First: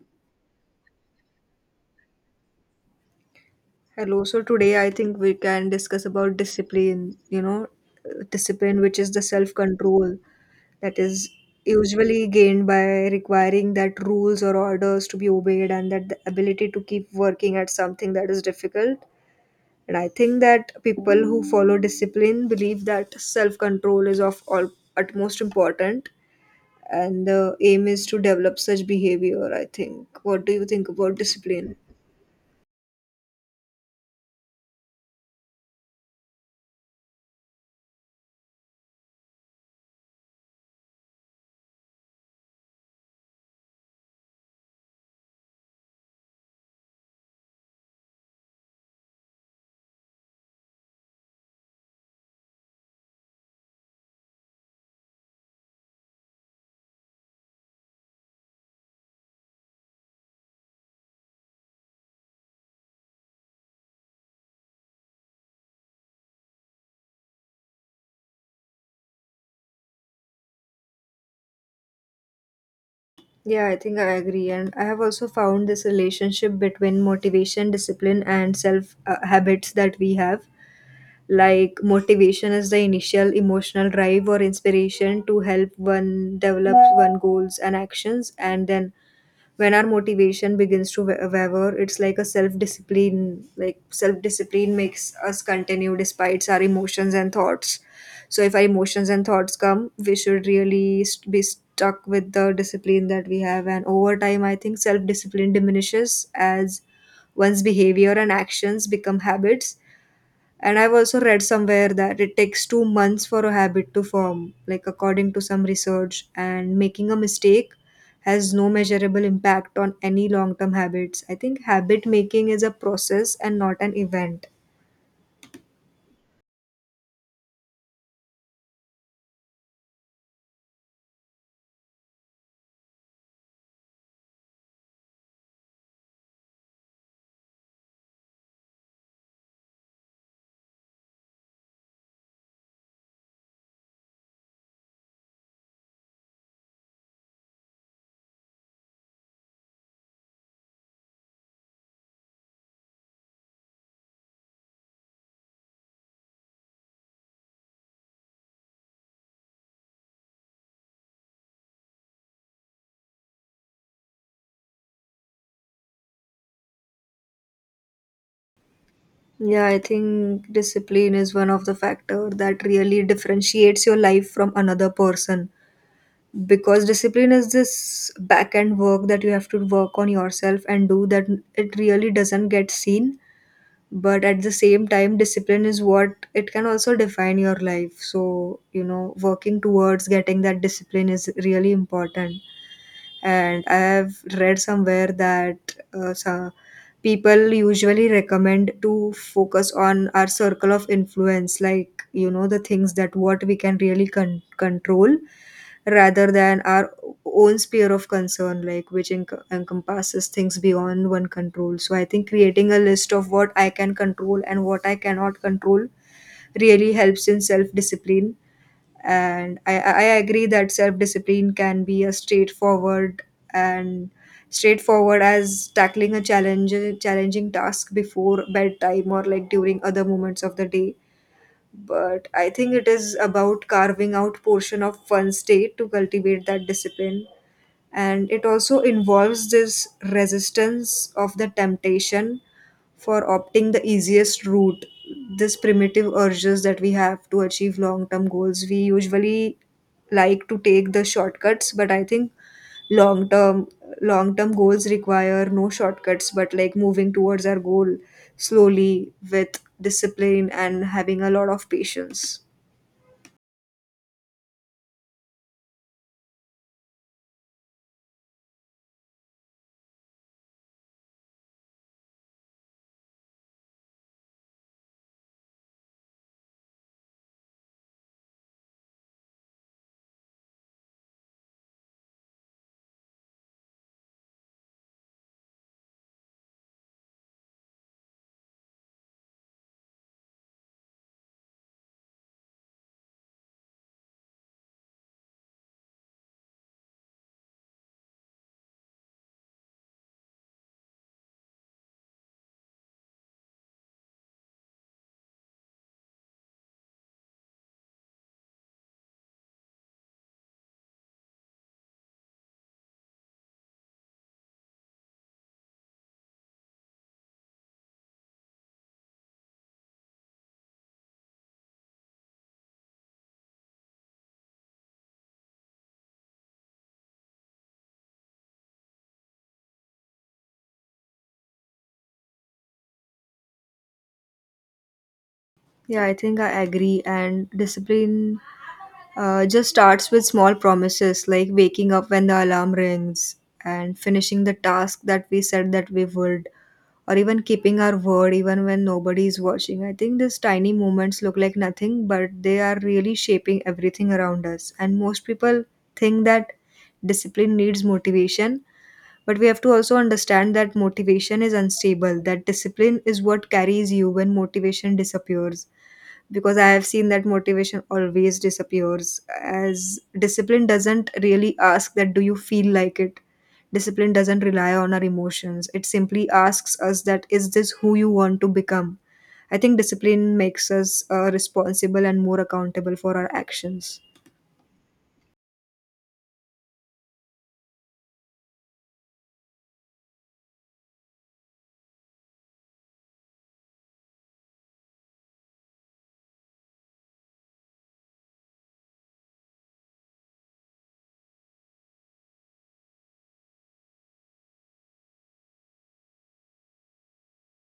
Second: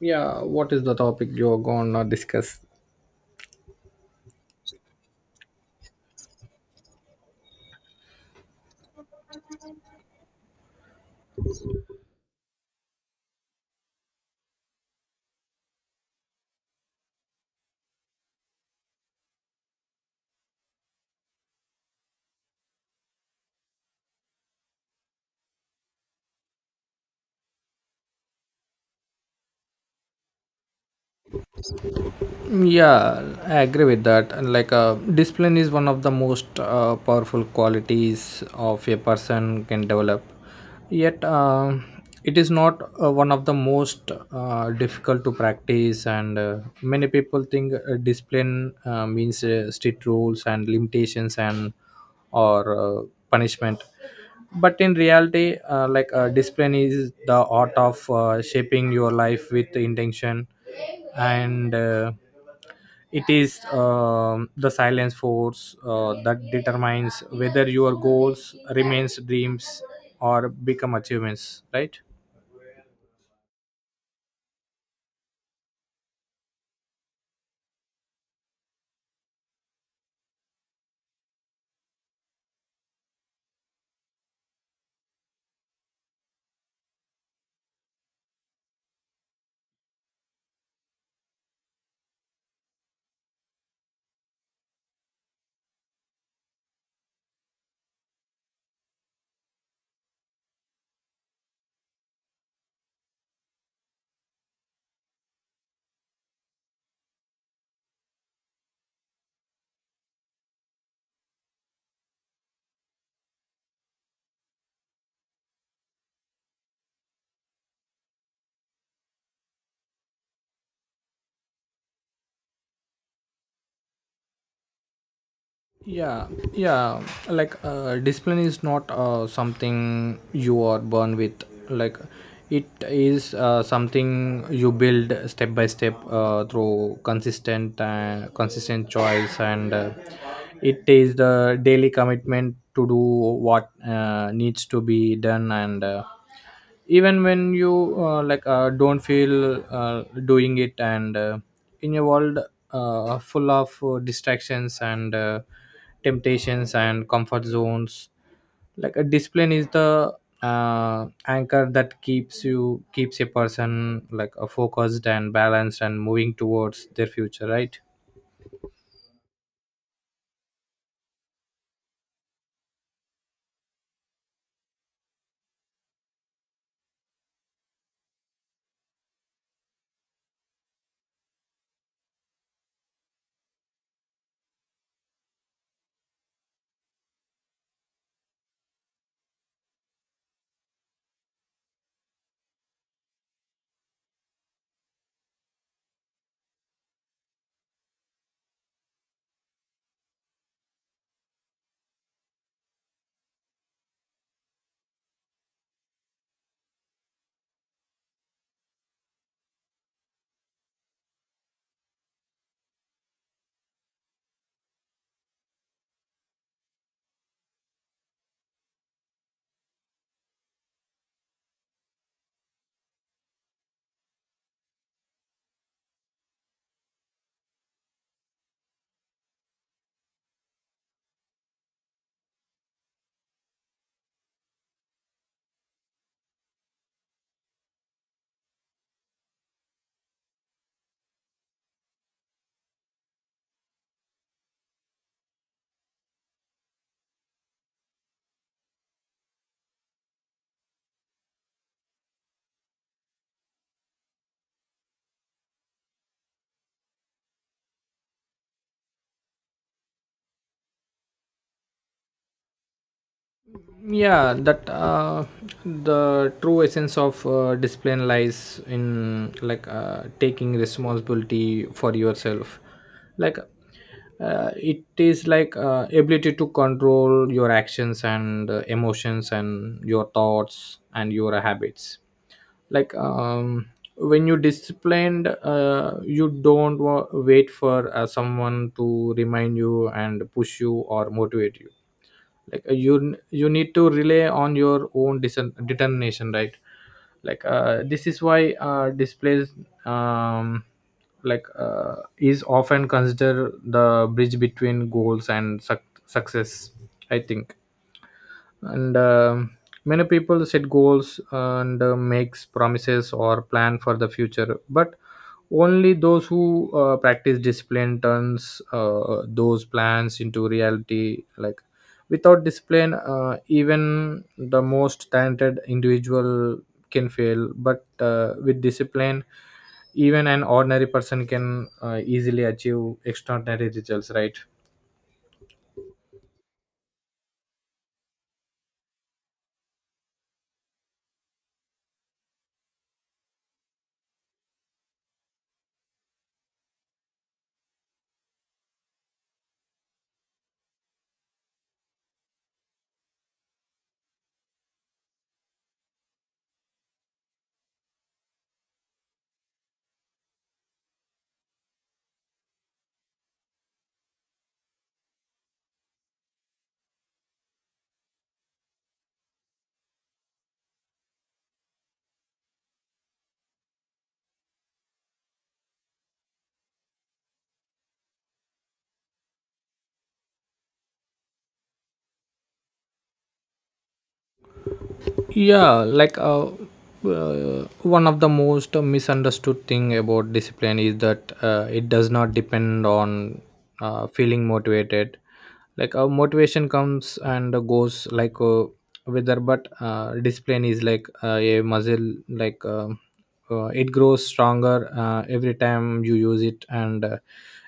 Yeah, what is the topic you're gonna discuss? Hello. So today I think we can discuss about discipline, you know, discipline, which is the self control that is usually gained by requiring that rules or orders to be obeyed and that the ability to keep working at something that is difficult. And I think that people who follow discipline believe that self control is of all utmost important and the aim is to develop such behavior, I think. What do you think about discipline? Yeah, I agree with that, and discipline is one of the most powerful qualities of a person can develop, yet it is not one of the most difficult to practice. And many people think discipline means strict rules and limitations and or punishment, but in reality, discipline is the art of shaping your life with intention. And it is, the silence force that determines whether your goals remains dreams or become achievements, right? Yeah, I think I agree. And I have also found this relationship between motivation, discipline, and self habits that we have. Like, motivation is the initial emotional drive or inspiration to help one develop one goals and actions, and then when our motivation begins to waver, it's like a self discipline. Like, self discipline makes us continue despite our emotions and thoughts. So if our emotions and thoughts come, we should really be stuck with the discipline that we have, and over time I think self discipline diminishes as one's behavior and actions become habits. And I've also read somewhere that it takes 2 months for a habit to form, like according to some research, and making a mistake has no measurable impact on any long term habits. I think habit making is a process and not an event. Yeah yeah Like, discipline is not something you are born with. Like, it is something you build step by step through consistent choice. And it is the daily commitment to do what needs to be done. And Even when you don't feel doing it. And In a world full of distractions and temptations and comfort zones, a discipline is the anchor that keeps a person focused and balanced and moving towards their future, right? Yeah, I think discipline is one of the factor that really differentiates your life from another person, because discipline is this back end work that you have to work on yourself and do that. It really doesn't get seen, but at the same time discipline is what it can also define your life, so working towards getting that discipline is really important. And I have read somewhere that some people usually recommend to focus on our circle of influence, like the things that what we can really control, rather than our own sphere of concern, like which encompasses things beyond one control. So I think creating a list of what I can control and what I cannot control really helps in self discipline. And I agree that self-discipline can be a and straightforward as tackling a challenge challenging task before bedtime or like during other moments of the day, but I think it is about carving out portion of one's day to cultivate that discipline. And it also involves this resistance of the temptation for opting the easiest route, this primitive urges that we have to achieve long term goals. We usually like to take the shortcuts, but I think long term long term goals require no shortcuts, but like moving towards our goal slowly with discipline and having a lot of patience. Yeah, that the true essence of discipline lies in taking responsibility for yourself. Like, it is like ability to control your actions and emotions and your thoughts and your habits. Like um, when you disciplined, you don't wait for someone to remind you and push you or motivate you. Like, you need to rely on your own determination, right? Like, this is why displays, um, is often considered the bridge between goals and success, I think. And Many people set goals and makes promises or plan for the future, but only those who practice discipline turns those plans into reality. Like, without discipline, even the most talented individual can fail, but with discipline, even an ordinary person can easily achieve extraordinary results, right? Yeah, I think I agree. And discipline just starts with small promises like waking up when the alarm rings and finishing the task that we said that we would, or even keeping our word even when nobody is watching. I think these tiny moments look like nothing, but they are really shaping everything around us. And most people think that discipline needs motivation, but we have to also understand that motivation is unstable, that discipline is what carries you when motivation disappears. Because I have seen that motivation always disappears, as discipline doesn't really ask that do you feel like it. Discipline doesn't rely on our emotions, it simply asks us that is this who you want to become. I think discipline makes us responsible and more accountable for our actions. Yeah, one of the most misunderstood thing about discipline is that it does not depend on feeling motivated. Like, motivation comes and goes like weather, but discipline is like a muscle. Like, it grows stronger every time you use it. And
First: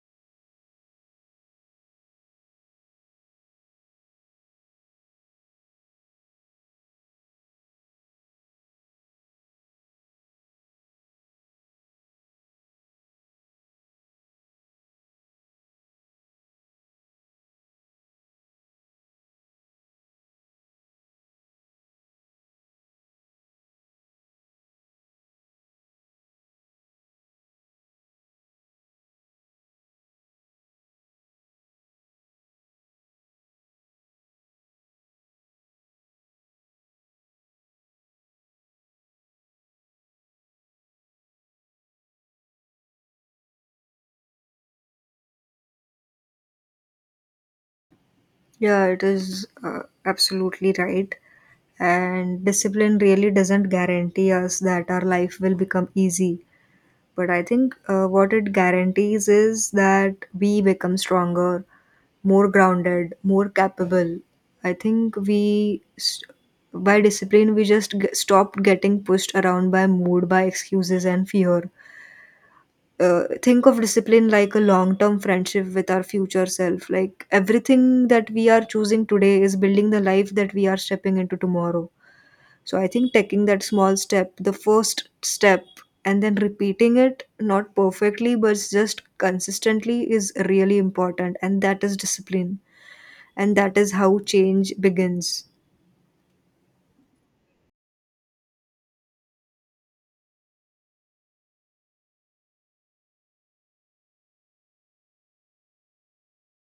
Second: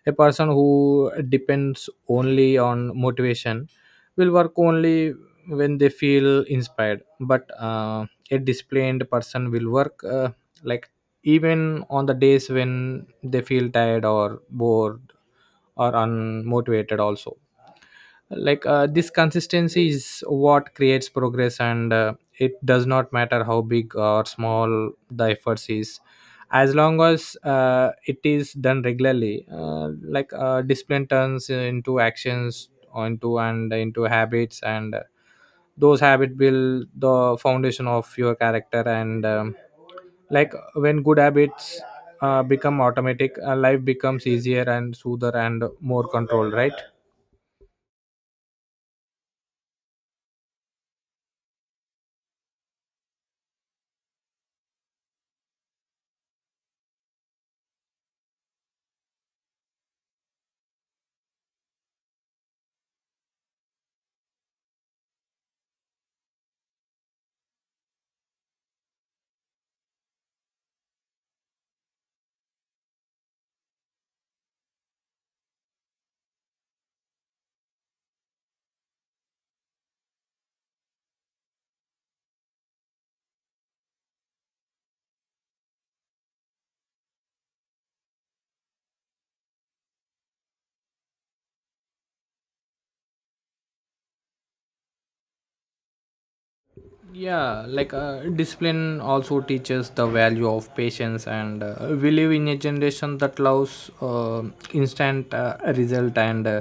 a person who depends only on motivation will work only when they feel inspired. But a disciplined person will work, like even on the days when they feel tired or bored or unmotivated also. Like, this consistency is what creates progress, and it does not matter how big or small the efforts is, as long as it is done regularly. Discipline turns into actions onto and into habits, and those habits build the foundation of your character. And like When good habits become automatic, life becomes easier and smoother and more controlled, right? Yeah, it is absolutely right. And discipline really doesn't guarantee us that our life will become easy. But I think what it guarantees is that we become stronger, more grounded, more capable. I think by discipline, we just stop getting pushed around by mood, by excuses and fear. Think of discipline like a long term friendship with our future self. Like everything that we are choosing today is building the life that we are stepping into tomorrow. So I think taking that small step, the first step, and then repeating it, not perfectly, but just consistently, is really important. And that is discipline. And that is how change begins. Yeah, discipline also teaches the value of patience. And we live in a generation that loves instant result and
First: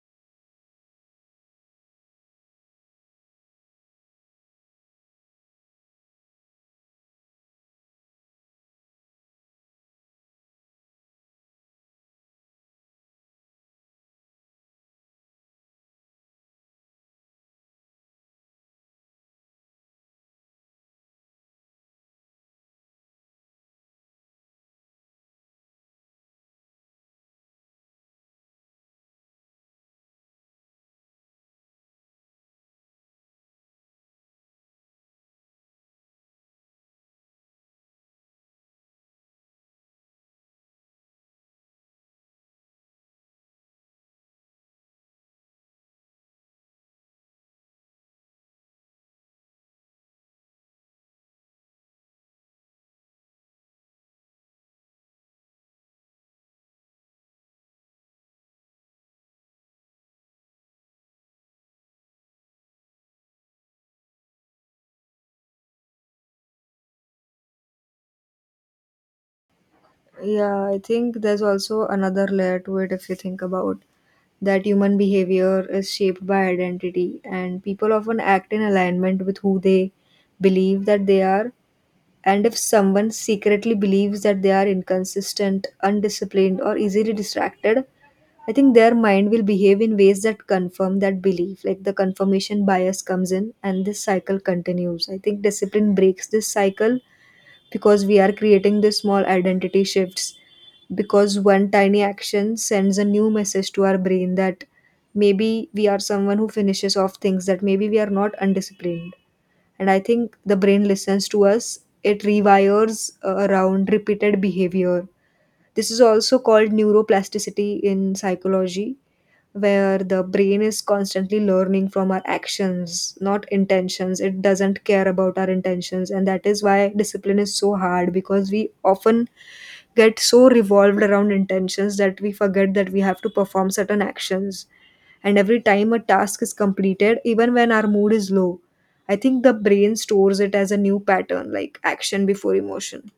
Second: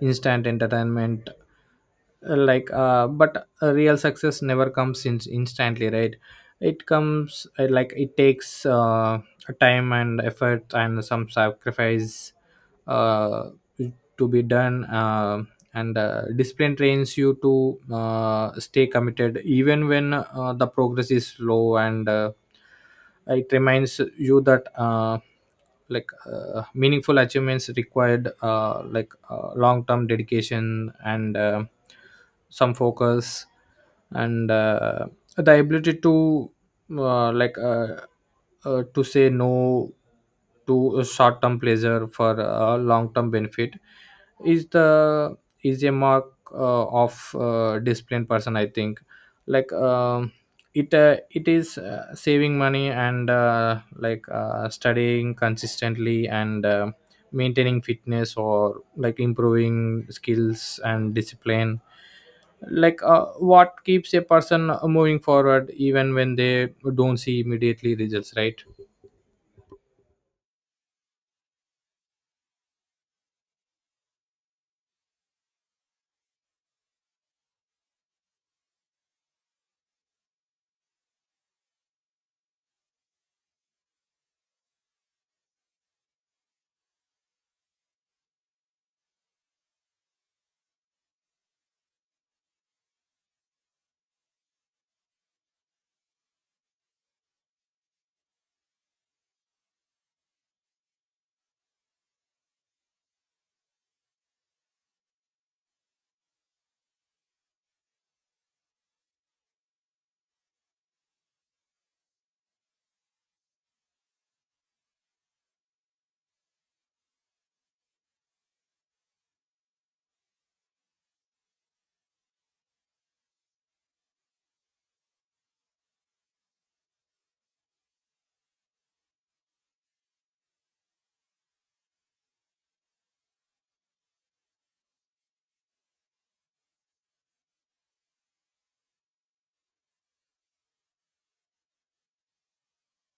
instant entertainment. Like but Real success never comes in instantly, right? It comes, it takes time and effort and some sacrifice uh, to be done. And discipline trains you to stay committed even when the progress is slow. And it reminds you that, meaningful achievements required long term dedication and some focus and the ability to uh, like uh, to say no to short term pleasure for long term benefit is the is a mark of disciplined person, I think. like um, it is saving money and studying consistently and maintaining fitness or like improving skills and discipline what keeps a person moving forward even when they don't see immediately results, right? Yeah, I think there's also another layer to it if you think about that human behavior is shaped by identity, and people often act in alignment with who they believe that they are. And if someone secretly believes that they are inconsistent, undisciplined, or easily distracted, I think their mind will behave in ways that confirm that belief. Like the confirmation bias comes in, and this cycle continues. I think discipline breaks this cycle because we are creating these small identity shifts, because one tiny action sends a new message to our brain that maybe we are someone who finishes off things, that maybe we are not undisciplined. And I think the brain listens to us, it rewires around repeated behavior. This is also called neuroplasticity in psychology, where the brain is constantly learning from our actions, not intentions. It doesn't care about our intentions, and that is why discipline is so hard, because we often get so revolved around intentions that we forget that we have to perform certain actions. And every time a task is completed, even when our mood is low, I think the brain stores it as a new pattern, like action before emotion.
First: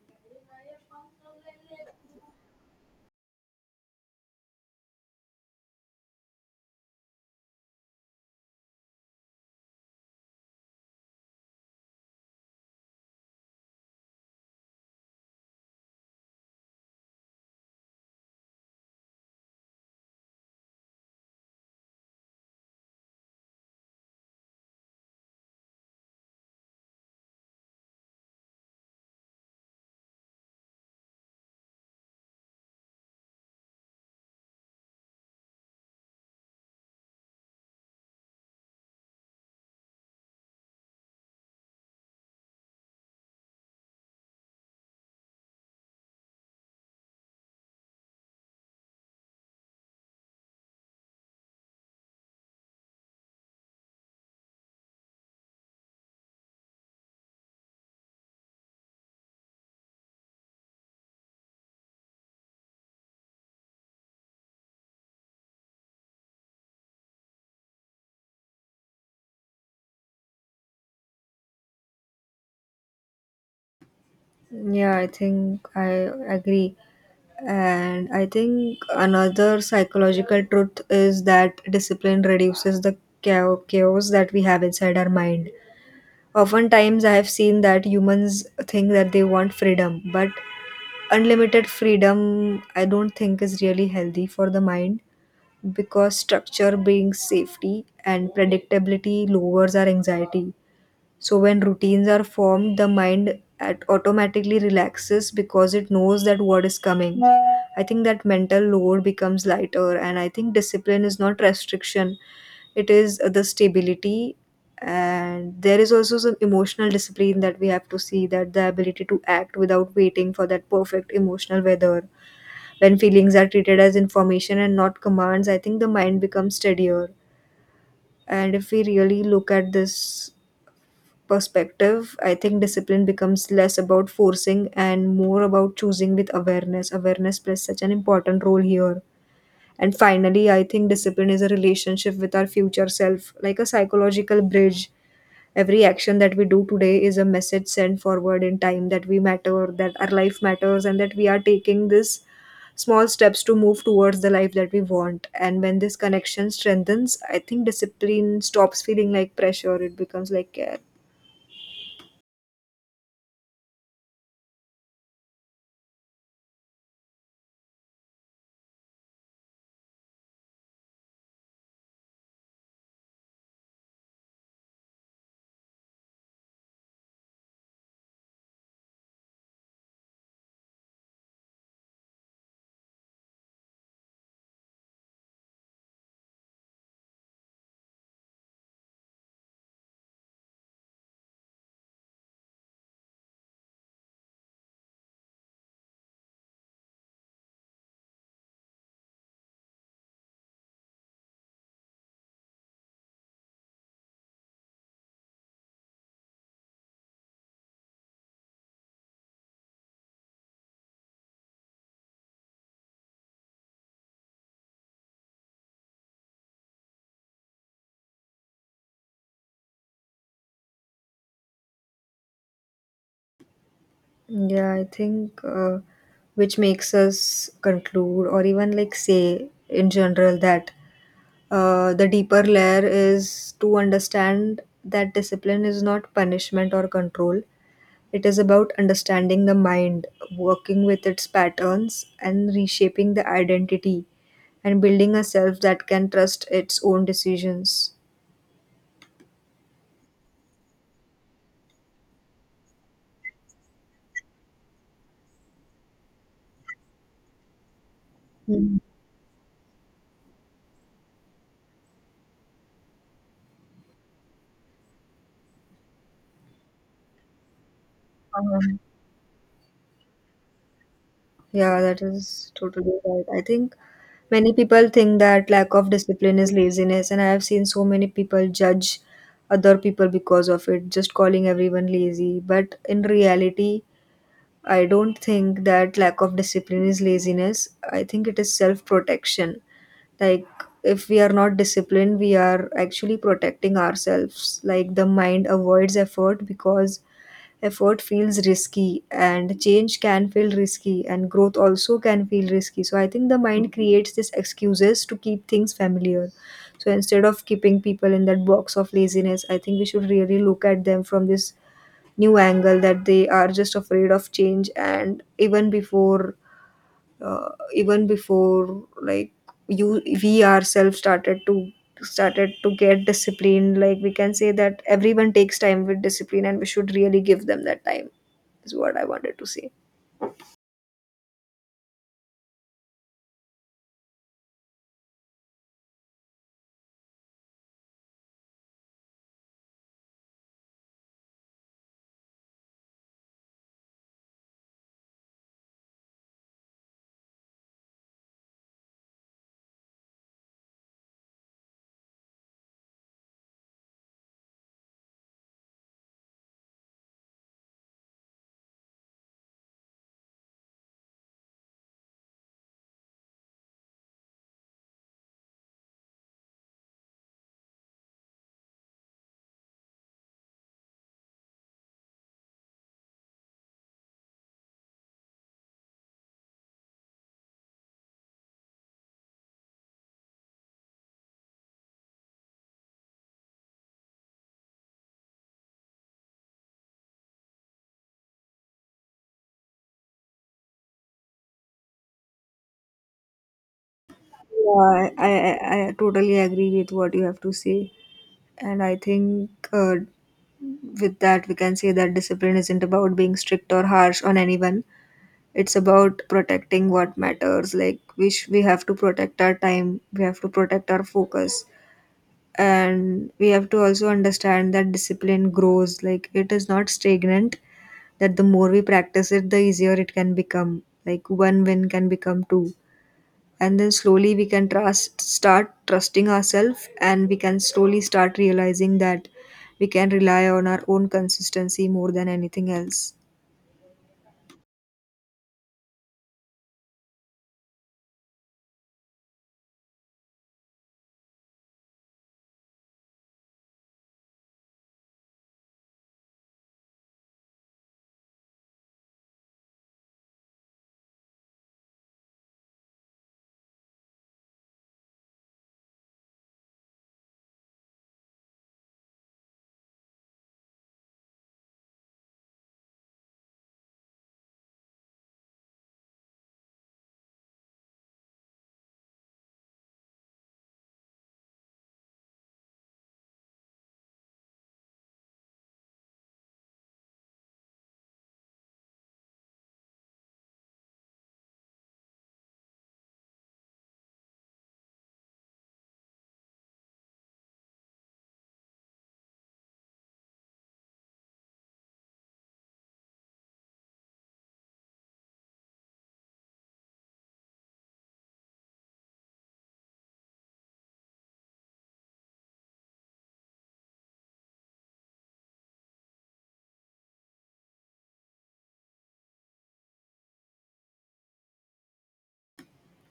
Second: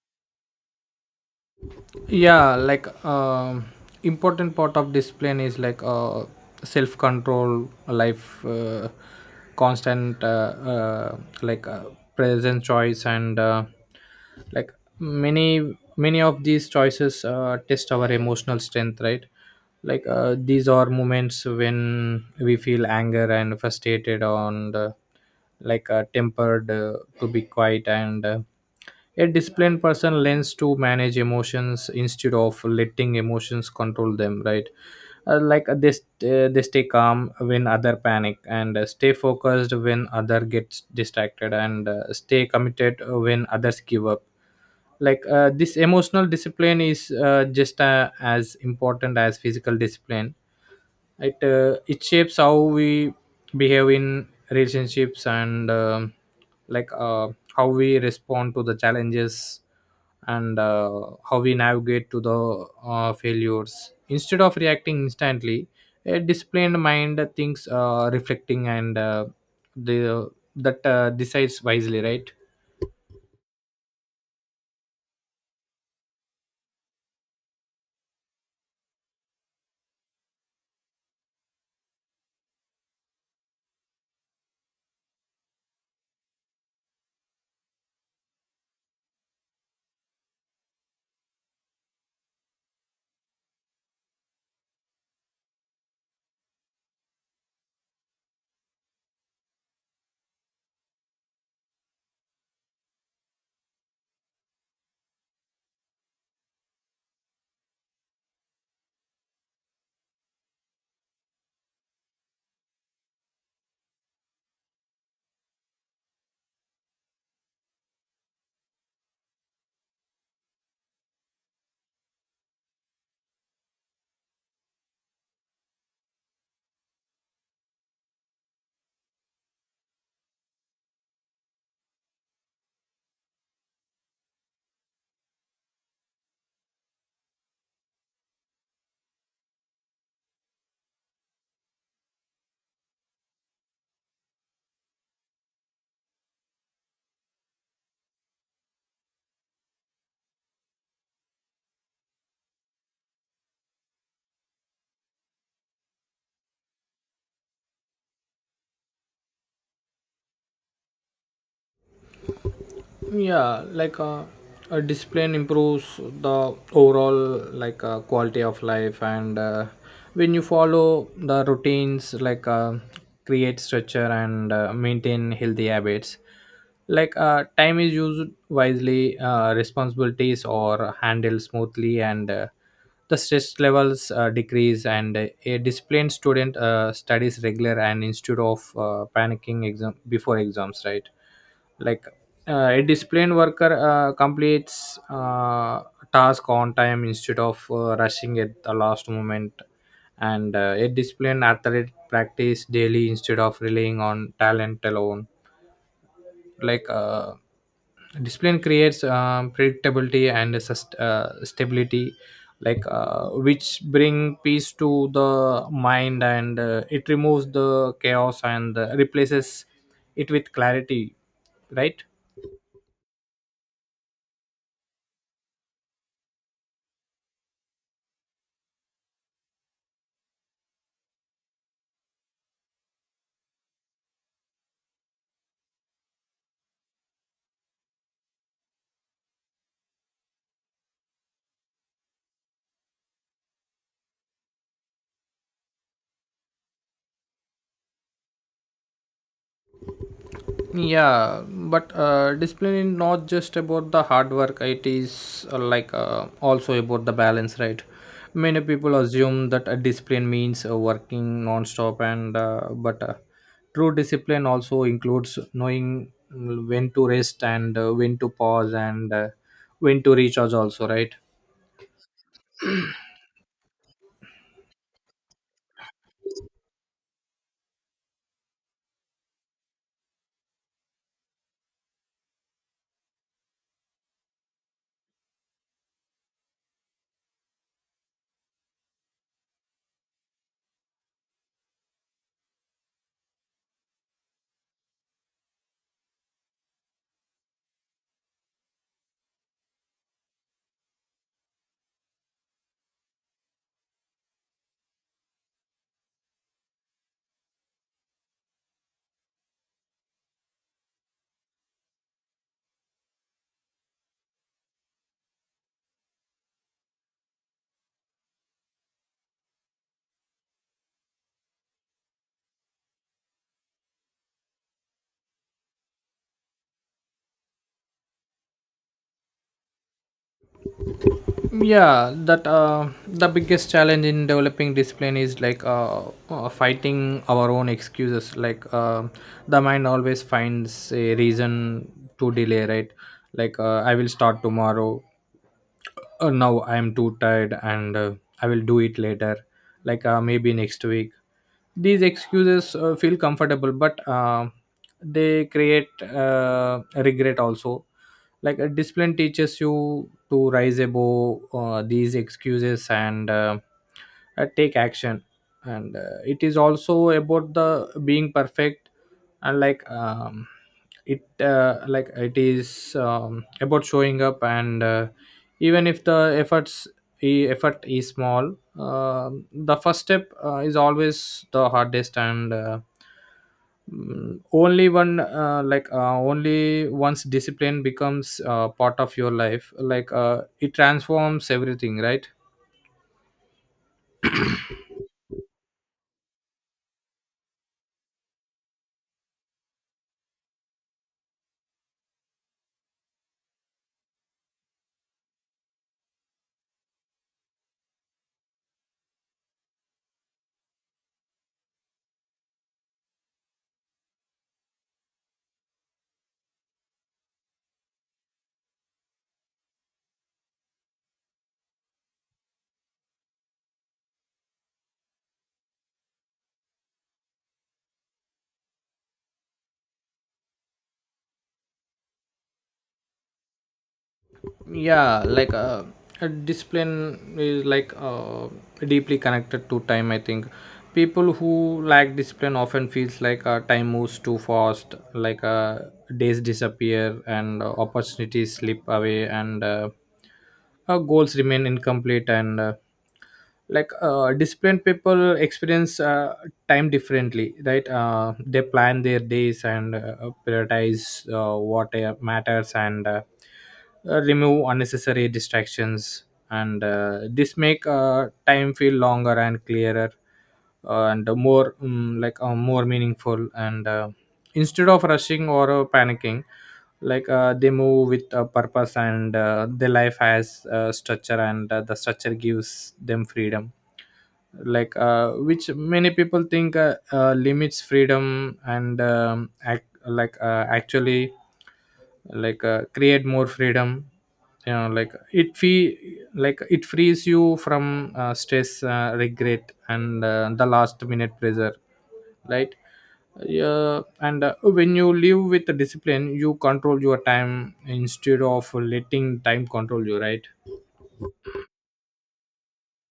Yeah, important part of discipline is like self control life, constant like present choice. And like many many of these choices test our emotional strength, right? Like, these are moments when we feel anger and frustrated on the, tempered to be quiet. And a disciplined person learns to manage emotions instead of letting emotions control them, right? They stay calm when other panic, and stay focused when other gets distracted, and stay committed when others give up. Like, this emotional discipline is, just as important as physical discipline. It shapes how we behave in relationships. And um like uh, how we respond to the challenges. And how we navigate to the failures. Instead of reacting instantly, a disciplined mind thinks, reflecting, and the that decides wisely, right? Yeah, I think I agree. And I think another psychological truth is that discipline reduces the chaos that we have inside our mind. Oftentimes, I have seen that humans think that they want freedom, but unlimited freedom, I don't think, is really healthy for the mind, because structure brings safety and predictability lowers our anxiety. So when routines are formed, the mind at automatically relaxes because it knows that what is coming. I think that mental load becomes lighter, and I think discipline is not restriction; it is the stability. And there is also some emotional discipline that we have to see, that the ability to act without waiting for that perfect emotional weather. When feelings are treated as information and not commands, I think the mind becomes steadier. And if we really look at this perspective, I think discipline becomes less about forcing and more about choosing with awareness. Awareness plays such an important role here. And finally, I think discipline is a relationship with our future self, like a psychological bridge. Every action that we do today is a message sent forward in time, that we matter, that our life matters, and that we are taking this small steps to move towards the life that we want. And when this connection strengthens, I think discipline stops feeling like pressure, it becomes like care. Yeah, a discipline improves the overall quality of life. And when you follow the routines, create structure, and maintain healthy habits, time is used wisely, responsibilities are handled smoothly, and the stress levels decrease. And a disciplined student studies regular and instead of panicking exam before exams, right? Like, a disciplined worker completes task on time instead of rushing at the last moment. And a disciplined athlete practice daily instead of relying on talent alone. Like, discipline creates predictability and stability, which bring peace to the mind. And it removes the chaos and replaces it with clarity, right? Yeah, I think which makes us conclude or even like say in general that the deeper layer is to understand that discipline is not punishment or control. It is about understanding the mind, working with its patterns, and reshaping the identity and building a self that can trust its own decisions. Yeah, but discipline is not just about the hard work. It is, also about the balance, right? Many people assume that a discipline means working non-stop, and but true discipline also includes knowing when to rest and when to pause Um, and when to recharge also, right? Yeah, that is totally right. I think many people think that lack of discipline is laziness, and I have seen so many people judge other people because of it, just calling everyone lazy. But in reality, I don't think that lack of discipline is laziness. I think it is self protection. Like, if we are not disciplined, we are actually protecting ourselves. Like, the mind avoids effort, because effort feels risky and change can feel risky and growth also can feel risky. So I think the mind creates these excuses to keep things familiar. So instead of keeping people in that box of laziness, I think we should really look at them from this new angle, that they are just afraid of change. And even before uh, even before like you we ourselves started to get disciplined, like, we can say that everyone takes time with discipline and we should really give them that time, is what I wanted to say. yeah that the biggest challenge in developing discipline is fighting our own excuses. Like, the mind always finds a reason to delay, right? Like, I will start tomorrow, now I am too tired, and I will do it later, maybe next week. These excuses feel comfortable, but they create regret also. Like, a discipline teaches you to rise above these excuses, and take action. And it is also about the being perfect. And like it like it is About showing up. And even if the effort is small, the first step is always the hardest. And mm, only one like only once discipline becomes part of your life, it transforms everything, right? Yeah, I totally agree with what you have to say. And I think with that, we can say that discipline isn't about being strict or harsh on anyone. It's about protecting what matters. Like, we have to protect our time, we have to protect our focus, and we have to also understand that discipline grows, like it is not stagnant, that the more we practice it the easier it can become. Like one win can become two, and then slowly we can trust start trusting ourselves, and we can slowly start realizing that we can rely on our own consistency more than anything else. Yeah, a discipline is deeply connected to time, I think. People who lack discipline often feels like time moves too fast. Like, days disappear, and opportunities slip away, and our goals remain incomplete. And disciplined people experience time differently, right? They plan their days, and prioritize what matters, and remove unnecessary distractions. And this make time feel longer and clearer, and more, more meaningful. And instead of rushing or panicking, they move with a purpose, and their life has structure, and the structure gives them freedom, which many people think limits freedom, and actually create more freedom. It frees you from stress, regret, and the last minute pressure, right? Yeah. And when you live with the discipline, you control your time instead of letting time control you, right?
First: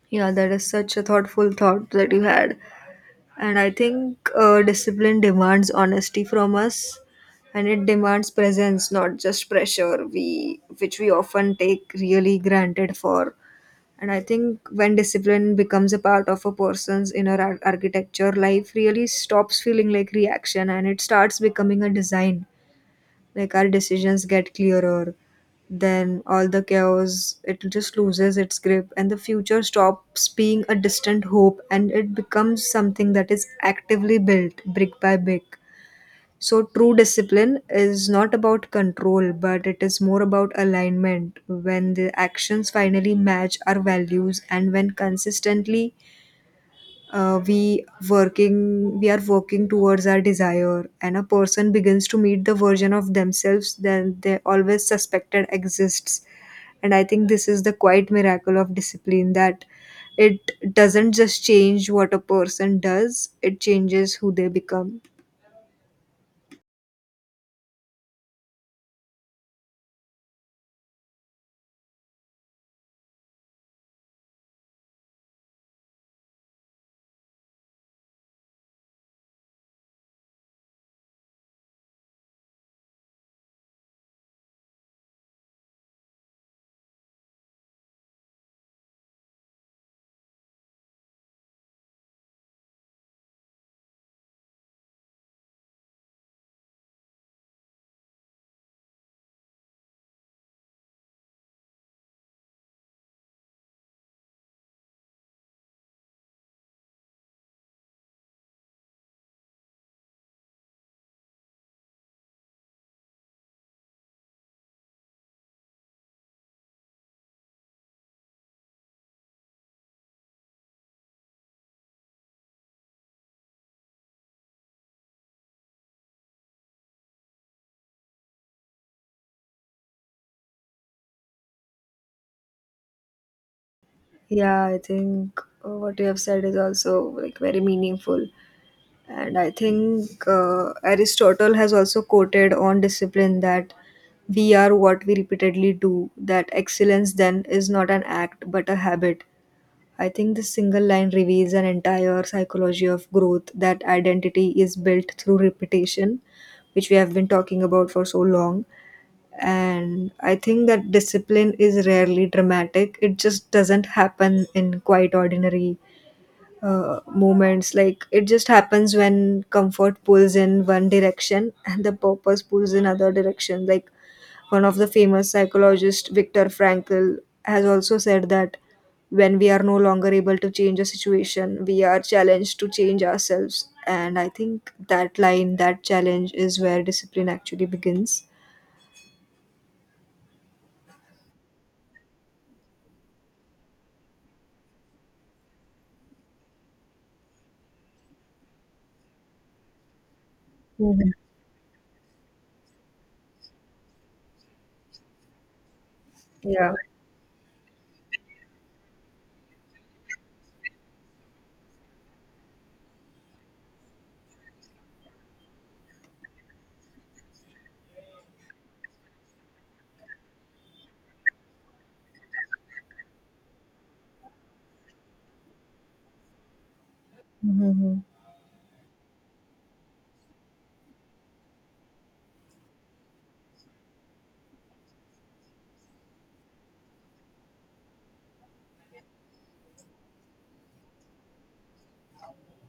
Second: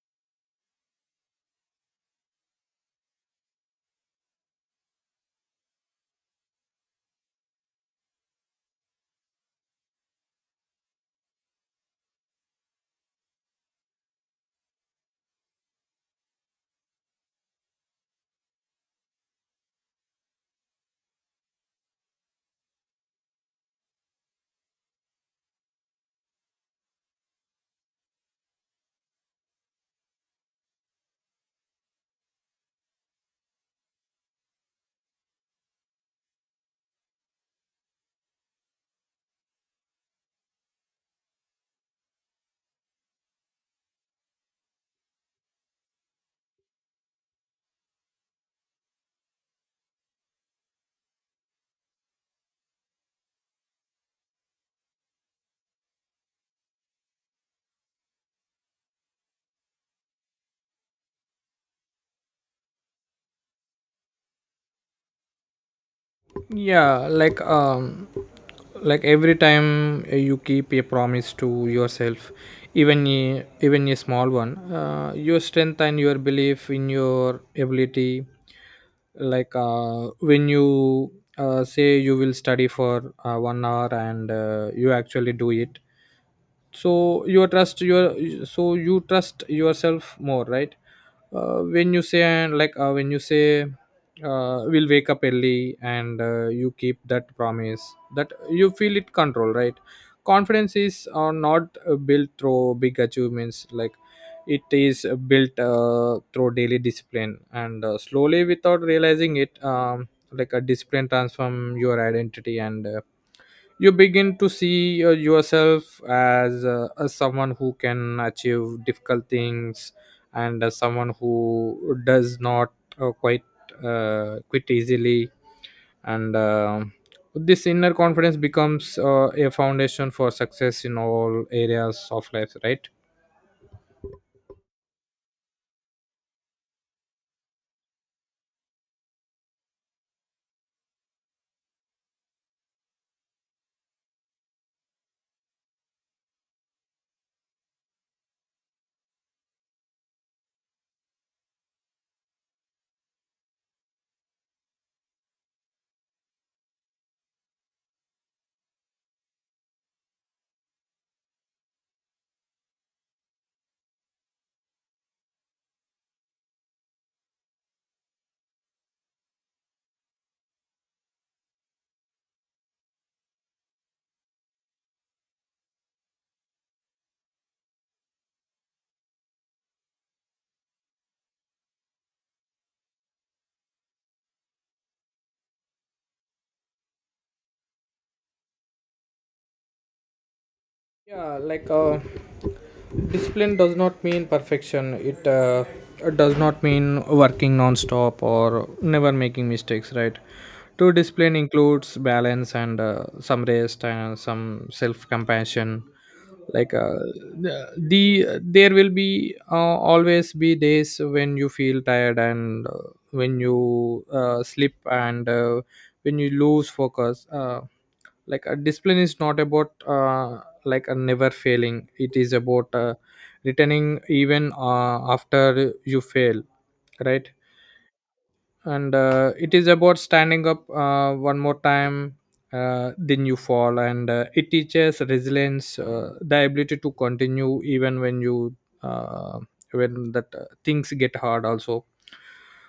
Yeah, that is such a thoughtful thought that you had. And I think discipline demands honesty from us, and it demands presence, not just pressure. Which we often take really granted for. And I think when discipline becomes a part of a person's inner architecture, life really stops feeling like reaction, and it starts becoming a design, like our decisions get clearer, then all the chaos, it just loses its grip, and the future stops being a distant hope and it becomes something that is actively built brick by brick. So true discipline is not about control, but it is more about alignment, when the actions finally match our values and when consistently, we are working towards our desire, and a person begins to meet the version of themselves that they always suspected exists. And I think this is the quite miracle of discipline, that it doesn't just change what a person does, it changes who they become. Yeah, like every time you keep a promise to yourself, even a small one, your strength and your belief in your ability. Like, when you say you will study for 1 hour, and you actually do it, so you trust your so you trust yourself more, right? When you say we'll wake up early, and you keep that promise, that you feel it control, right? Confidence is not built through big achievements. It is built through daily discipline. And slowly, without realizing it, a discipline transform your identity. And you begin to see yourself as someone who can achieve difficult things, and as someone who does not uh, quite quit easily. And this inner confidence becomes a foundation for success in all areas of life, right? Yeah, I think what you have said is also like very meaningful. And I think Aristotle has also quoted on discipline that we are what we repeatedly do, that excellence then is not an act but a habit. I think this single line reveals an entire psychology of growth, that identity is built through repetition, which we have been talking about for so long. And I think that discipline is rarely dramatic, it just doesn't happen in quite ordinary moments. Like it just happens when comfort pulls in one direction and the purpose pulls in other direction. Like one of the famous psychologist, Viktor Frankl, has also said that when we are no longer able to change a situation, we are challenged to change ourselves. And I think that line, that challenge, is where discipline actually begins. Yeah, discipline does not mean perfection. It does not mean working non-stop or never making mistakes, right? True Mhm. discipline includes balance and some rest and some self-compassion. Yeah. Like uh, the the- there will be always be days when you feel tired, and when you slip, and when you lose focus. A discipline is not about, a never failing. It is about returning, even after you fail, right? And it is about standing up one more time then you fall. And it teaches resilience, the ability to continue even when you, uh, when that things get hard also.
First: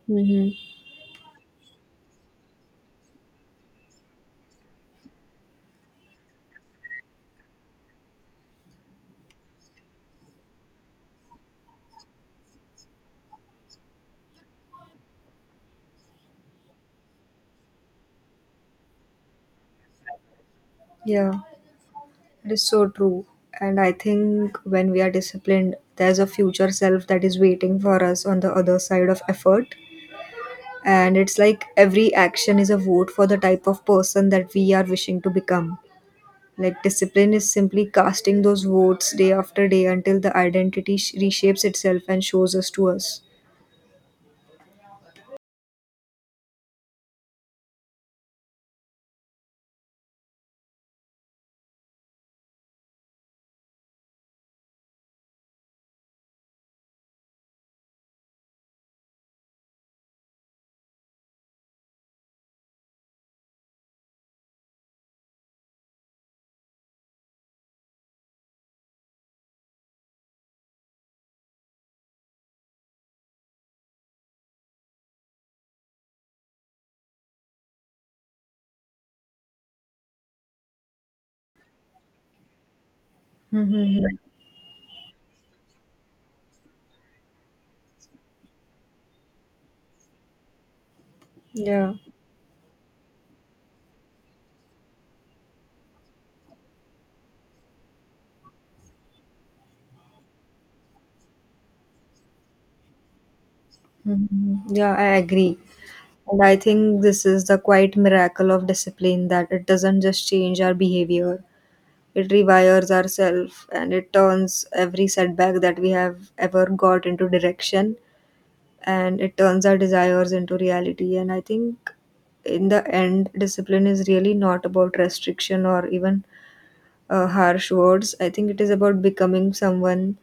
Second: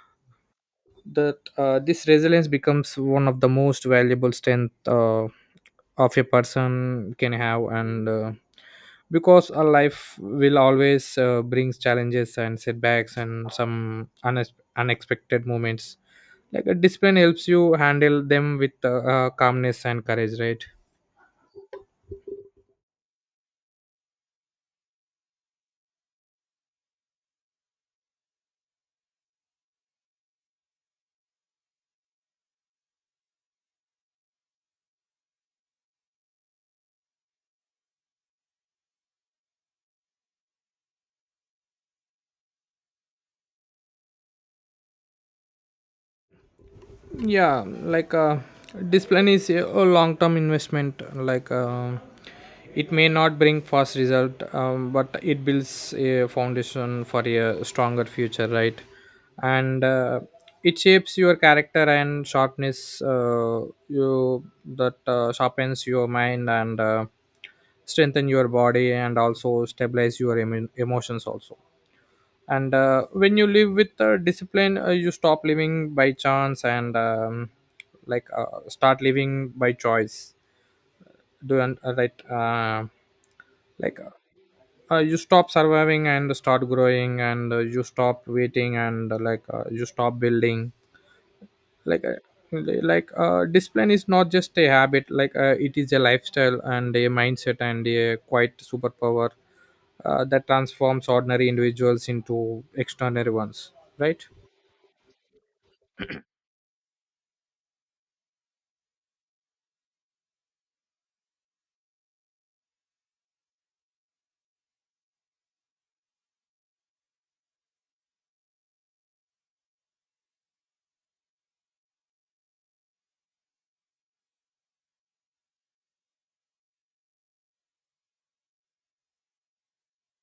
Hmm. That This resilience becomes one of the most valuable strength of a person can have. And because a life will always brings challenges and setbacks and some unexpected moments, a discipline helps you handle them with calmness and courage, right? Yeah. It is so true. And I think when we are disciplined, there's a future self that is waiting for us on the other side of effort. And it's like every action is a vote for the type of person that we are wishing to become. Like discipline is simply casting those votes day after day until the identity reshapes itself and shows us to us. Yeah, discipline is a long term investment. Like, it may not bring fast result, but it builds a foundation for a stronger future, right? And it shapes your character and sharpness, you that sharpens your mind, and strengthen your body, and also stabilize your emotions also. And when you live with discipline, you stop living by chance, and start living by choice. Right. Like Mm-hmm. You stop surviving and start growing, and you stop waiting, and you stop building. Yeah. Like uh, like uh, discipline is not just a habit. Like, it is a lifestyle and a mindset and a quite superpower that transforms ordinary individuals into extraordinary ones, right? Mhm. Yeah, I agree. And I think this is the quite miracle of discipline, that it doesn't just change our behavior, it rewires ourselves and it turns every setback that we have ever got into direction, and it turns our desires into reality. And I think in the end, discipline is really not about restriction or even harsh words. I think it is about becoming someone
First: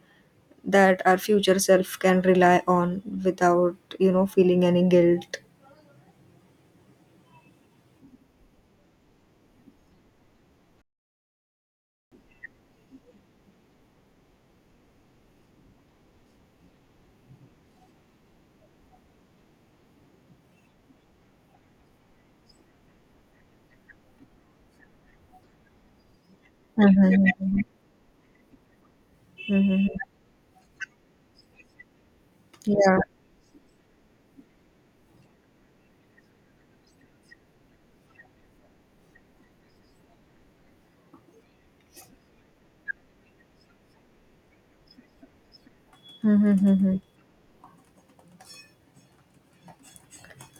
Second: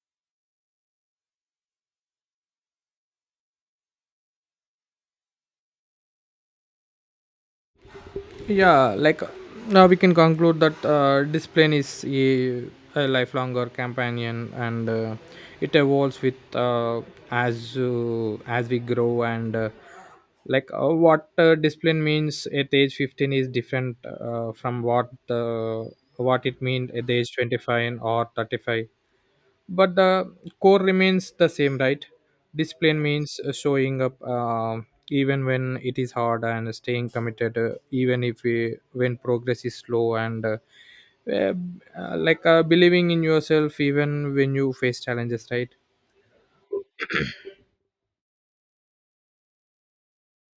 that our future self can rely on without, you know, feeling any guilt. Yeah, like now we can conclude that discipline is a lifelong or companion. And it evolves with as we grow. And. Like What discipline means at age 15 is different from what it means at the age Mm-hmm. 25 and or 35. Mm-hmm. But the core remains the same, right? Yeah. Discipline means showing up, even when it is hard, and staying committed even if we when progress is slow, and uh, believing in yourself even when you face challenges, right? Mm-hmm. Mm-hmm.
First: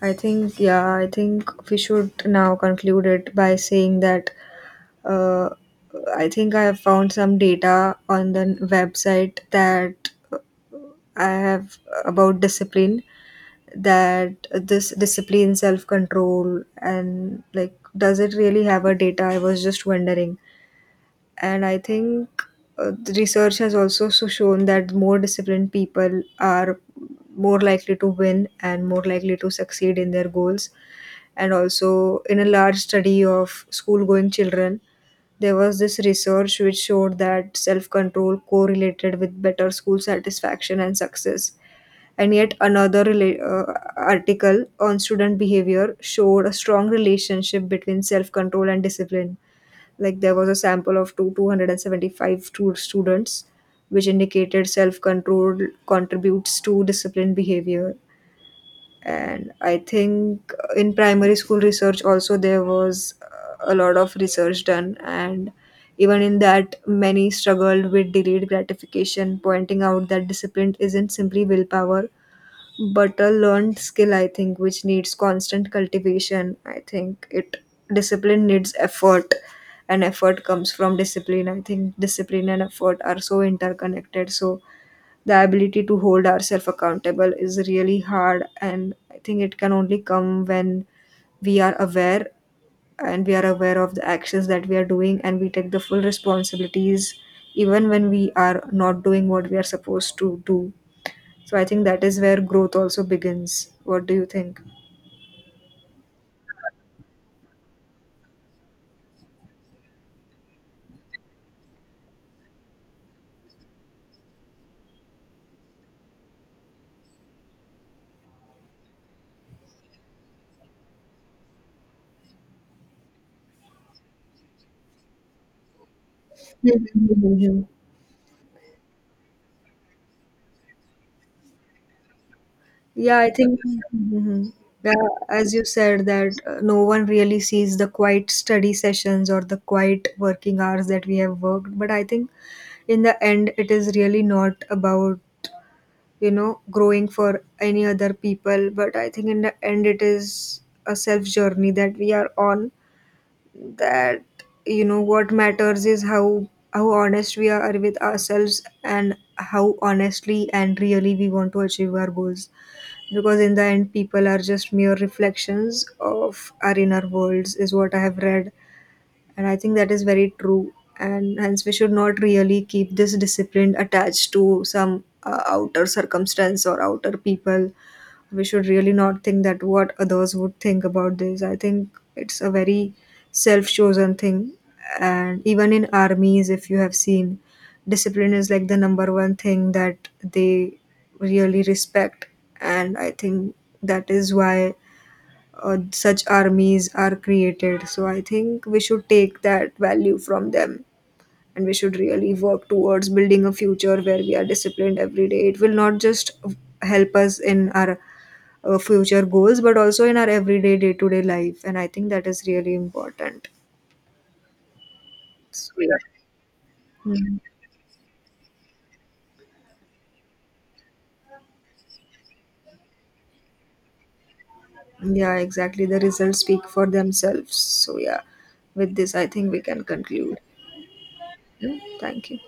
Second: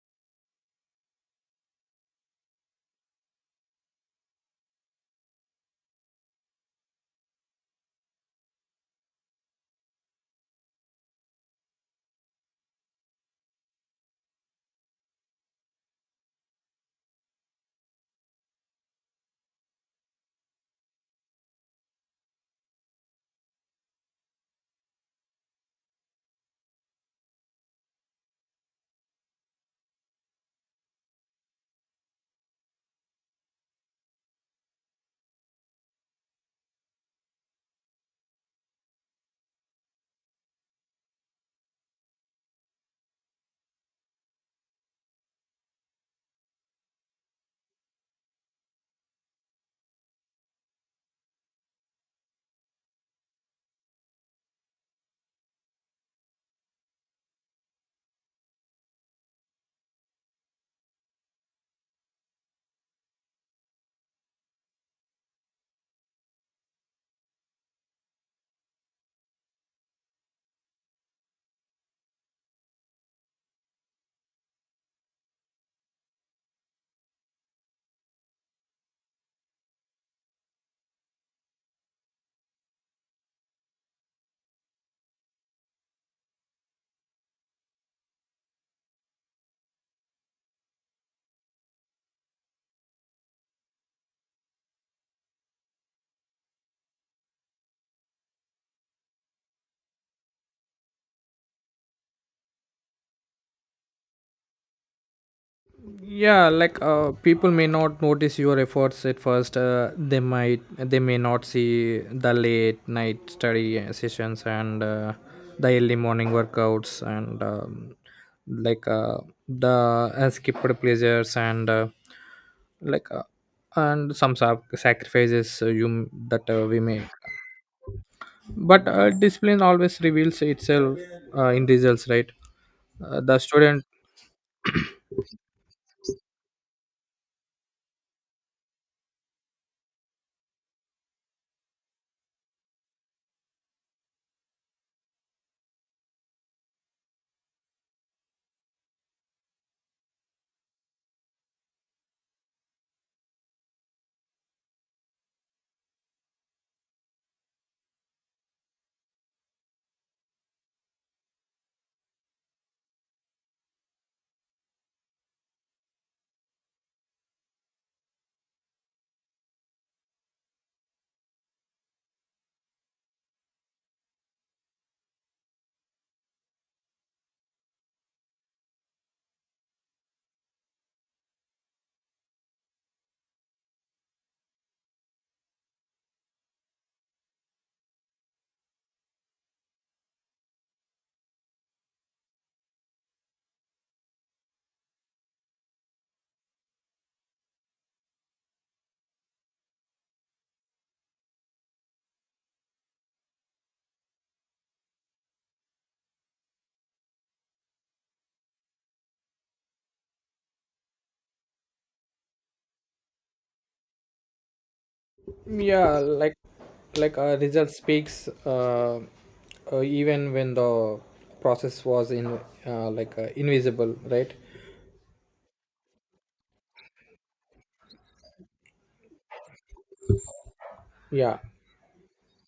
I think, yeah, I think we should now conclude it by saying that, uh, I think I have found some data on the website that, I have, about discipline, that this discipline, self control, and like, does it really have a data? I was just wondering. And I think the research has also so shown that more disciplined people are more likely to win and more likely to succeed in their goals. And also, in a large study of school going children, there was this research which showed that self control correlated with better school satisfaction and success. And yet, another article on student behavior showed a strong relationship between self control and discipline, like there was a sample of two 275 students, which indicated self control contributes to disciplined behavior. And I think in primary school research also there was a lot of research done, and even in that, many struggled with delayed gratification, pointing out that discipline isn't simply willpower but a learned skill, I think, which needs constant cultivation. I think it, discipline needs effort, and effort comes from discipline. I think discipline and effort are so interconnected. So the ability to hold ourselves accountable is really hard, and I think it can only come when we are aware, and we are aware of the actions that we are doing and we take the full responsibilities even when we are not doing what we are supposed to do. So I think that is where growth also begins. What do you think? Yeah, people may not notice your efforts at first. They may not see the late night study sessions, and the early morning workouts, and like the skipped pleasures, and like uh, some sacrifices you m- that we make. Mhm. But discipline always reveals itself in results, right? Yeah, uh, I the think, student mhm, yeah, as you said, that no one really sees the quiet study sessions or the quiet working hours that we have worked. But I think in the end, it is really not about, you know, growing for any other people. But I think in the end, it is a self journey that we are on, that, you know, what matters is how honest we are with ourselves and how honestly and really we want to achieve our goals, because in the end people are just mere reflections of our inner worlds, is what I have read. And I think that is very true. And hence we should not really keep this discipline attached to some outer circumstance or outer people. We should really not think that what others would think about this. I think it's a very self chosen thing. And even in armies, if you have seen, discipline is like the number one thing that they really respect. And I think that is why such armies are created. So I think we should take that value from them. And we should really work towards building a future where we are disciplined every day. It will not just help us in our future goals, but also in our everyday, day to day life. And I think that is really important. So, yeah. yeah like Yeah. like a Mm. result speaks, even when the process was in like invisible, right? Yeah, exactly. The results speak for themselves. So, yeah, with this, I think we can conclude. Yeah. Yeah, thank you.